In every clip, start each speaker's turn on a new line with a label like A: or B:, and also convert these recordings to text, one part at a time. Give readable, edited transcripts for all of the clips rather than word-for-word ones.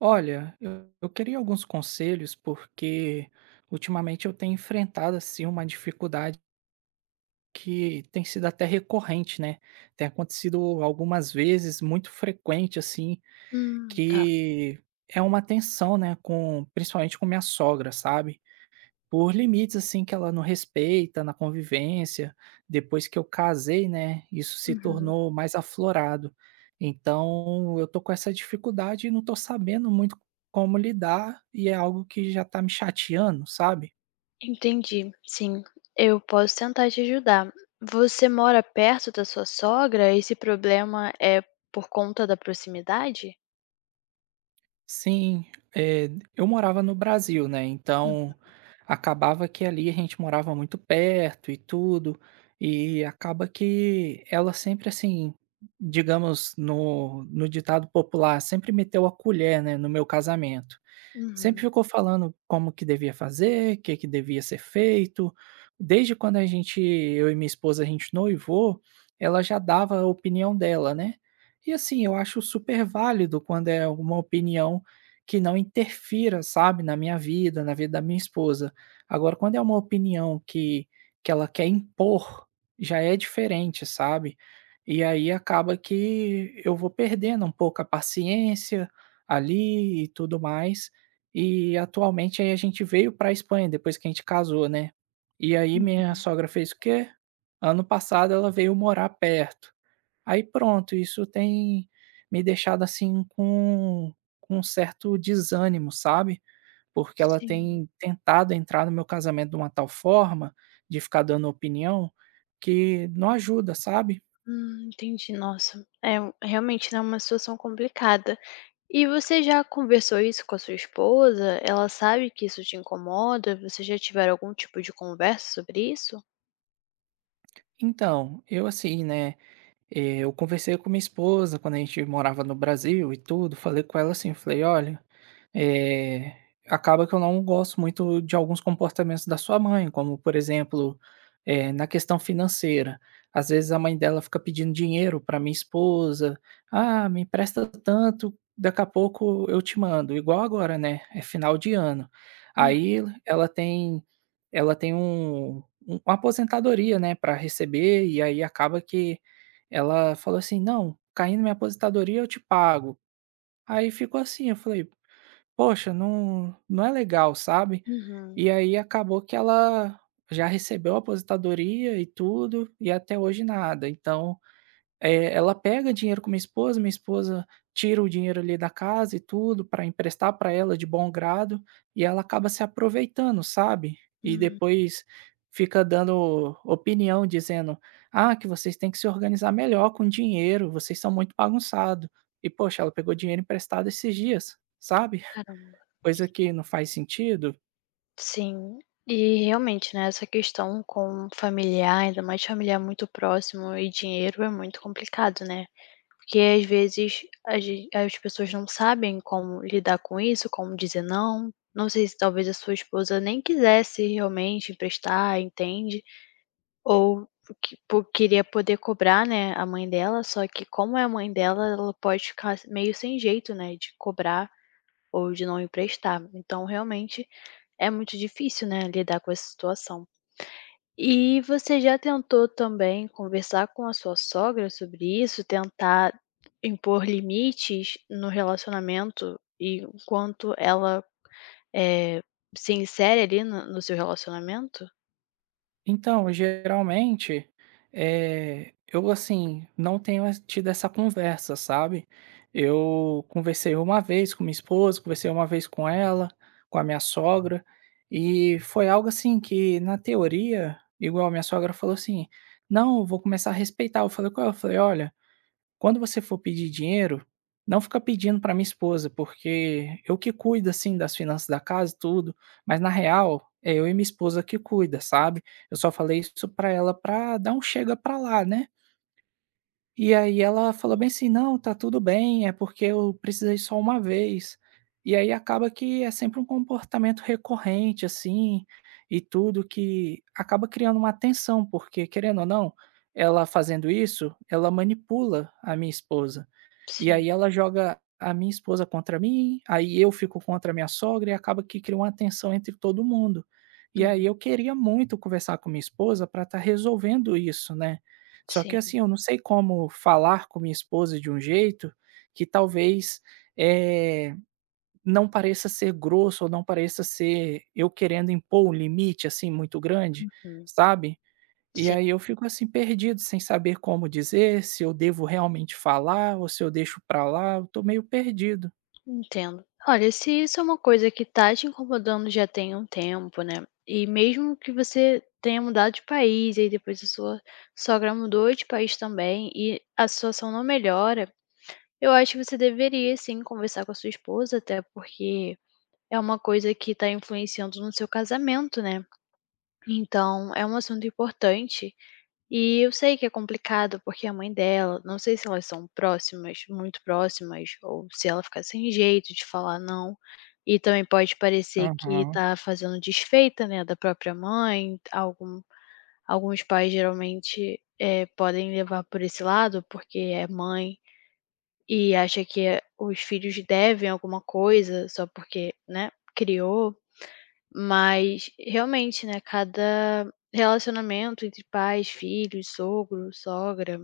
A: Olha, eu queria alguns conselhos, porque ultimamente eu tenho enfrentado assim uma dificuldade que tem sido até recorrente, né? Tem acontecido algumas vezes, muito frequente assim,
B: Tá.
A: que é uma tensão, né, com principalmente com minha sogra, sabe? Por limites, assim, que ela não respeita na convivência. Depois que eu casei, né, isso se
B: Uhum.
A: tornou mais aflorado. Então, eu tô com essa dificuldade e não tô sabendo muito como lidar, e é algo que já tá me chateando, sabe?
B: Entendi. Sim, eu posso tentar te ajudar. Você mora perto da sua sogra? Esse problema é por conta da proximidade?
A: Sim, eh, eu morava no Brasil, né,
B: Hum.
A: então acabava que ali a gente morava muito perto e tudo, e acaba que ela sempre, assim, digamos, no ditado popular, sempre meteu a colher, né, no meu casamento. Sempre
B: Uhum.
A: ficou falando como que devia fazer, o que que devia ser feito. Desde quando a gente eu e minha esposa, a gente noivou, ela já dava a opinião dela, né. E assim, eu acho super válido quando é alguma opinião que não interfira, sabe, na minha vida, na vida da minha esposa. Agora quando é uma opinião que ela quer impor, já é diferente, sabe. E aí acaba que eu vou perdendo um pouco a paciência ali e tudo mais. E atualmente aí a gente veio pra Espanha depois que a gente casou, né. E aí minha
B: Uhum.
A: sogra fez o quê? Ano passado ela veio morar perto. Aí pronto, isso tem me deixado, assim, com um certo desânimo, sabe. Porque ela
B: Sim.
A: tem tentado entrar no meu casamento de uma tal forma, de ficar dando opinião, que não ajuda, sabe.
B: Entendi. Nossa, realmente, né, uma situação complicada. E você já conversou isso com a sua esposa? Ela sabe que isso te incomoda? Você já tiveram algum tipo de conversa sobre isso?
A: Então, eu assim, né, eu conversei com minha esposa quando a gente morava no Brasil e tudo, falei com ela assim, falei: "Olha, Eh, acaba que eu não gosto muito de alguns comportamentos da sua mãe, como, por exemplo, na questão financeira. Às vezes a mãe dela fica pedindo dinheiro para minha esposa. Ah, me empresta tanto, daqui a pouco eu te mando", igual agora, né, é final de ano.
B: Hum.
A: Aí ela tem um uma aposentadoria, né, para receber e aí acaba que ela falou assim: "Não, caindo minha aposentadoria eu te pago". Aí ficou assim, eu falei: Poxa, não é legal, sabe.
B: Uhum.
A: E aí acabou que ela já recebeu a aposentadoria e tudo, e até hoje nada. Então, ela pega dinheiro com minha esposa tira o dinheiro ali da casa e tudo para emprestar para ela de bom grado, e ela acaba se aproveitando, sabe. E
B: Hum,
A: depois fica dando opinião dizendo: "Ah, que vocês têm que se organizar melhor com dinheiro, vocês são muito bagunçado". E poxa, ela pegou dinheiro emprestado esses dias, sabe.
B: caramba.
A: Coisa que não faz sentido.
B: Sim, e realmente, né, essa questão com familiar, ainda mais familiar muito próximo e dinheiro é muito complicado, né. Porque às vezes a gen as pessoas não sabem como lidar com isso, como dizer não. Não sei se talvez a sua esposa nem quisesse realmente emprestar, entende, ou queria poder cobrar, né, a mãe dela, só que como é a mãe dela, ela pode ficar meio sem jeito, né, de cobrar ou de não emprestar. Então realmente é muito difícil, né, lidar com essa situação. E você já tentou também conversar com a sua sogra sobre isso, tentar impor limites no relacionamento e o quanto ela, eh, se insere ali no seu relacionamento?
A: Então, geralmente, eu, assim, não tenho es tido essa conversa, sabe. Eu conversei uma vez com minha esposa, conversei uma vez com ela, com a minha sogra, e foi algo, assim, que na teoria igual a minha sogra falou assim: "Não, eu vou começar a respeitar", eu falei com ela, eu falei: "Olha, quando você for pedir dinheiro, não fica pedindo para minha esposa, porque eu que cuido, assim, das finanças da casa e tudo, mas na real, é eu e minha esposa que cuida, sabe. Eu só falei isso para ela para dar um chega para lá, né. E aí ela falou
B: Hum,
A: bem assim: "Não, tá tudo bem, é porque eu precisei só uma vez". E aí acaba que é sempre um comportamento recorrente, assim, e tudo que acaba criando uma tensão, porque querendo ou não, ela fazendo isso, ela manipula a minha esposa. E
B: sim.
A: aí ela joga a minha esposa contra mim, aí eu fico contra a minha sogra e acaba que cria uma tensão entre todo mundo. E
B: Uhum.
A: aí eu queria muito conversar com minha esposa para estar resolvendo isso, né. Só
B: Sim,
A: que assim, eu não sei como falar com minha esposa de um jeito que talvez, eh, não pareça ser grosso ou não pareça ser eu querendo impor um limite, assim, muito grande,
B: uhum.
A: sabe? E
B: Sim.
A: aí eu fico assim perdido, sem saber como dizer, se eu devo realmente falar ou se eu deixo pra lá, eu tô meio perdido.
B: Entendo. Olha, se isso é uma coisa que tá te incomodando já tem um tempo, né? E mesmo que você tenha mudado de país, e aí depois a sua sogra mudou de país também, e a situação não melhora, eu acho que você deveria sim conversar com a sua esposa, até porque é uma coisa que tá influenciando no seu casamento, né? Então, é um assunto importante, e eu sei que é complicado, porque a mãe dela, não sei se elas são próximas, muito próximas, ou se ela fica sem jeito de falar não, e também pode parecer que
A: Aham,
B: tá fazendo desfeita, né, da própria mãe. Algum Alguns pais geralmente, podem levar por esse lado, porque é mãe, e acha que os filhos devem alguma coisa só porque, né, criou. Mas realmente, né, cada relacionamento entre pais, filhos, sogro, sogra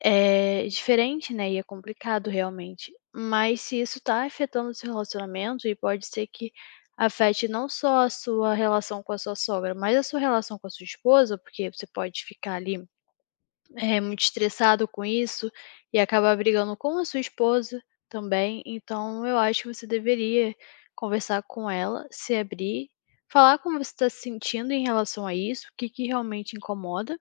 B: é diferente, né, e é complicado realmente. Mas se isso tá afetando o seu relacionamento, e pode ser que afete não só a sua relação com a sua sogra, mas a sua relação com a sua esposa, porque você pode ficar ali é muito estressado com isso e acaba brigando com a sua esposa também. Então, eu acho que você deveria conversar com ela, se abrir, falar como você está se sentindo em relação a isso, o que que realmente incomoda,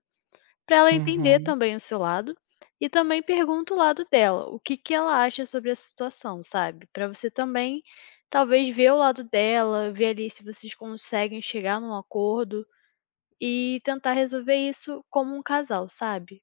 B: para ela entender
A: uhum.
B: também o seu lado, e também pergunta o lado dela, o que que ela acha sobre essa situação, sabe? Para você também talvez ver o lado dela, ver ali se vocês conseguem chegar num acordo e tentar resolver isso como um casal, sabe?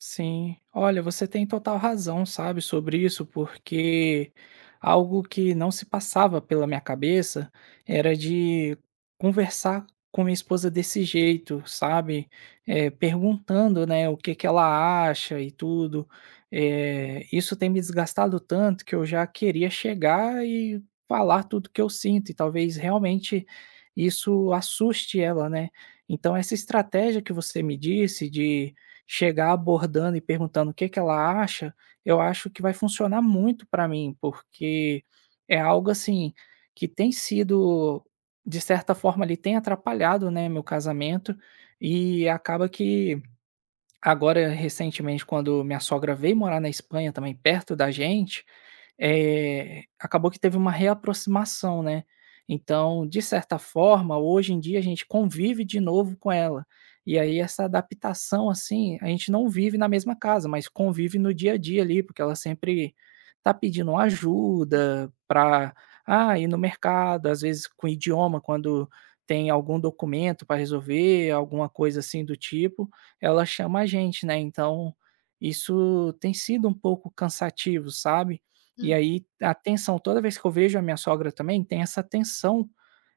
A: Sim, olha, você tem total razão, sabe, sobre isso, porque algo que não se passava pela minha cabeça era de conversar com minha esposa desse jeito, sabe? É, perguntando, né, o que que ela acha e tudo. É, isso tem me desgastado tanto que eu já queria chegar e falar tudo que eu sinto, e talvez realmente isso assuste ela, né? Então, essa estratégia que você me disse de chegar abordando e perguntando o que que ela acha, eu acho que vai funcionar muito para mim, porque é algo assim que tem sido, de certa forma, ali tem atrapalhado, né, meu casamento. E acaba que agora, recentemente, quando minha sogra veio morar na Espanha, também perto da gente, acabou que teve uma reaproximação, né. Então, de certa forma, hoje em dia a gente convive de novo com ela. E aí essa adaptação, assim, a gente não vive na mesma casa, mas convive no dia a dia ali, porque ela sempre tá pedindo ajuda para ah, ir no mercado, às vezes com idioma, quando tem algum documento para resolver, alguma coisa assim do tipo, ela chama a gente, né. Então, isso tem sido um pouco cansativo, sabe. E
B: Hum,
A: aí a tensão, toda vez que eu vejo a minha sogra também, tem essa tensão,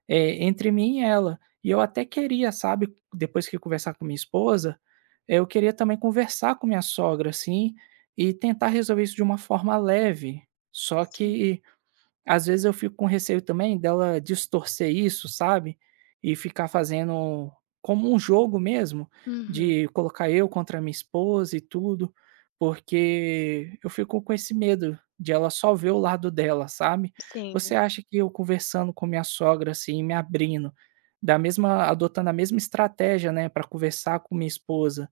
A: entre mim e ela. E eu até queria, sabe, depois que conversar com minha esposa, eu queria também conversar com minha sogra, assim, e tentar resolver isso de uma forma leve. Só
B: sim.
A: que às vezes eu fico com receio também dela distorcer isso, sabe, e ficar fazendo como um jogo mesmo,
B: Uhum,
A: de colocar eu contra minha esposa e tudo, porque eu fico com esse medo de ela só ver o lado dela, sabe. Você
B: sim.
A: acha que eu conversando com minha sogra, assim, me abrindo, da mesma adotando a mesma estratégia, né, para conversar com minha esposa,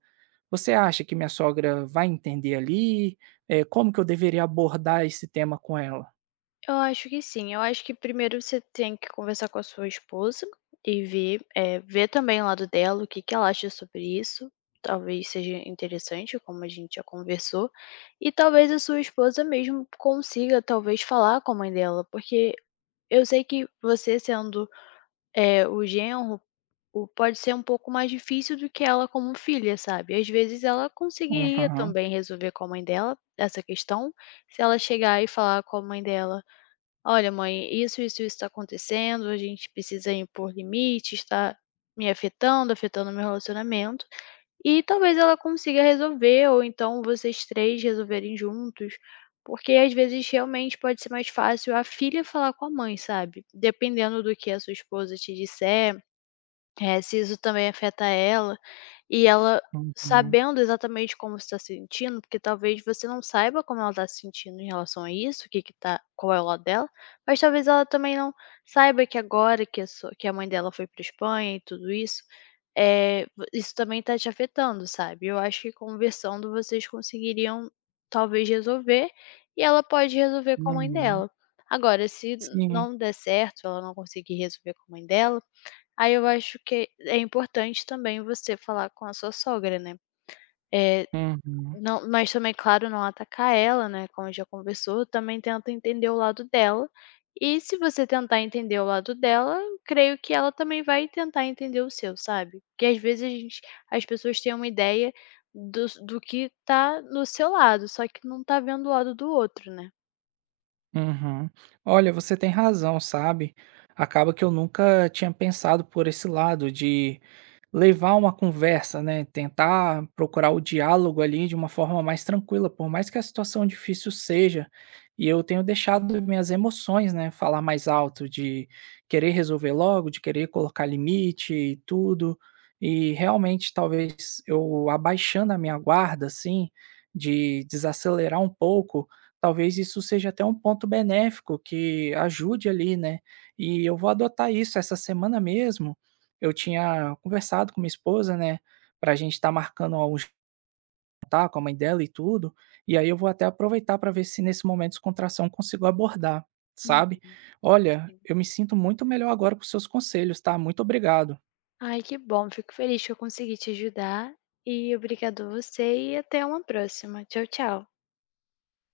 A: você acha que minha sogra vai entender ali? Eh, como que eu deveria abordar esse tema com ela?
B: Eu acho que sim. Eu acho que primeiro você tem que conversar com a sua esposa e ver, ver também o lado dela, o que que ela acha sobre isso. Talvez seja interessante, como a gente já conversou. E talvez a sua esposa mesmo consiga, talvez, falar com a mãe dela, porque eu sei que você sendo, o genro, O pode ser um pouco mais difícil do que ela como filha, sabe. Às vezes ela conseguiria
A: Aham.
B: também resolver com a mãe dela essa questão, se ela chegar e falar com a mãe dela: "Olha, mãe, isso tá acontecendo, a gente precisa impor limites, está me afetando, afetando meu relacionamento", e talvez ela consiga resolver, ou então vocês 3 resolverem juntos, porque às vezes realmente pode ser mais fácil a filha falar com a mãe, sabe. Dependendo do que a sua esposa te disser, é, se isso também afeta ela, e ela
A: Uhum,
B: sabendo exatamente como está se sentindo, porque talvez você não saiba como ela está se sentindo em relação a isso, o que que tá, qual é o lado dela, mas talvez ela também não saiba que agora que a sua que a mãe dela foi para Espanha e tudo isso, eh, vo isso também está te afetando, sabe. Eu acho que conversando vocês conseguiriam talvez resolver, e ela pode resolver com a mãe
A: uhum.
B: dela. Agora, se
A: Sim.
B: não der certo, ela não conseguir resolver com a mãe dela, aí eu acho que é importante também você falar com a sua sogra, né. Eh,
A: Uhum,
B: não, mas também, claro, não atacar ela, né, como já conversou, também tenta entender o lado dela. E se você tentar entender o lado dela, eu creio que ela também vai tentar entender o seu, sabe. Porque às vezes a gente as pessoas têm uma ideia dos do que tá no seu lado, só que não tá vendo o lado do outro, né.
A: uhum. Olha, você tem razão, sabe. Acaba que eu nunca tinha pensado por esse lado de levar uma conversa, né, tentar procurar o diálogo ali de uma forma mais tranquila, por mais que a situação difícil seja, e eu tenho deixado minhas emoções, né, falar mais alto, de querer resolver logo, de querer colocar limite e tudo, e realmente talvez eu abaixando a minha guarda, assim, de desacelerar um pouco, talvez isso seja até um ponto benéfico que ajude ali, né, e eu vou adotar isso essa semana mesmo, eu tinha conversado com minha esposa, né, pra gente estar marcando a um jantar com a mãe dela e tudo, e aí eu vou até aproveitar para ver se nesse momento de descontração eu consigo abordar,
B: Uhum,
A: sabe. Olha,
B: sim.
A: eu me sinto muito melhor agora com seus conselhos, tá, muito obrigado.
B: Ai, que bom. Fico feliz que eu consegui te ajudar. E obrigado a você, e até uma próxima. Tchau, tchau.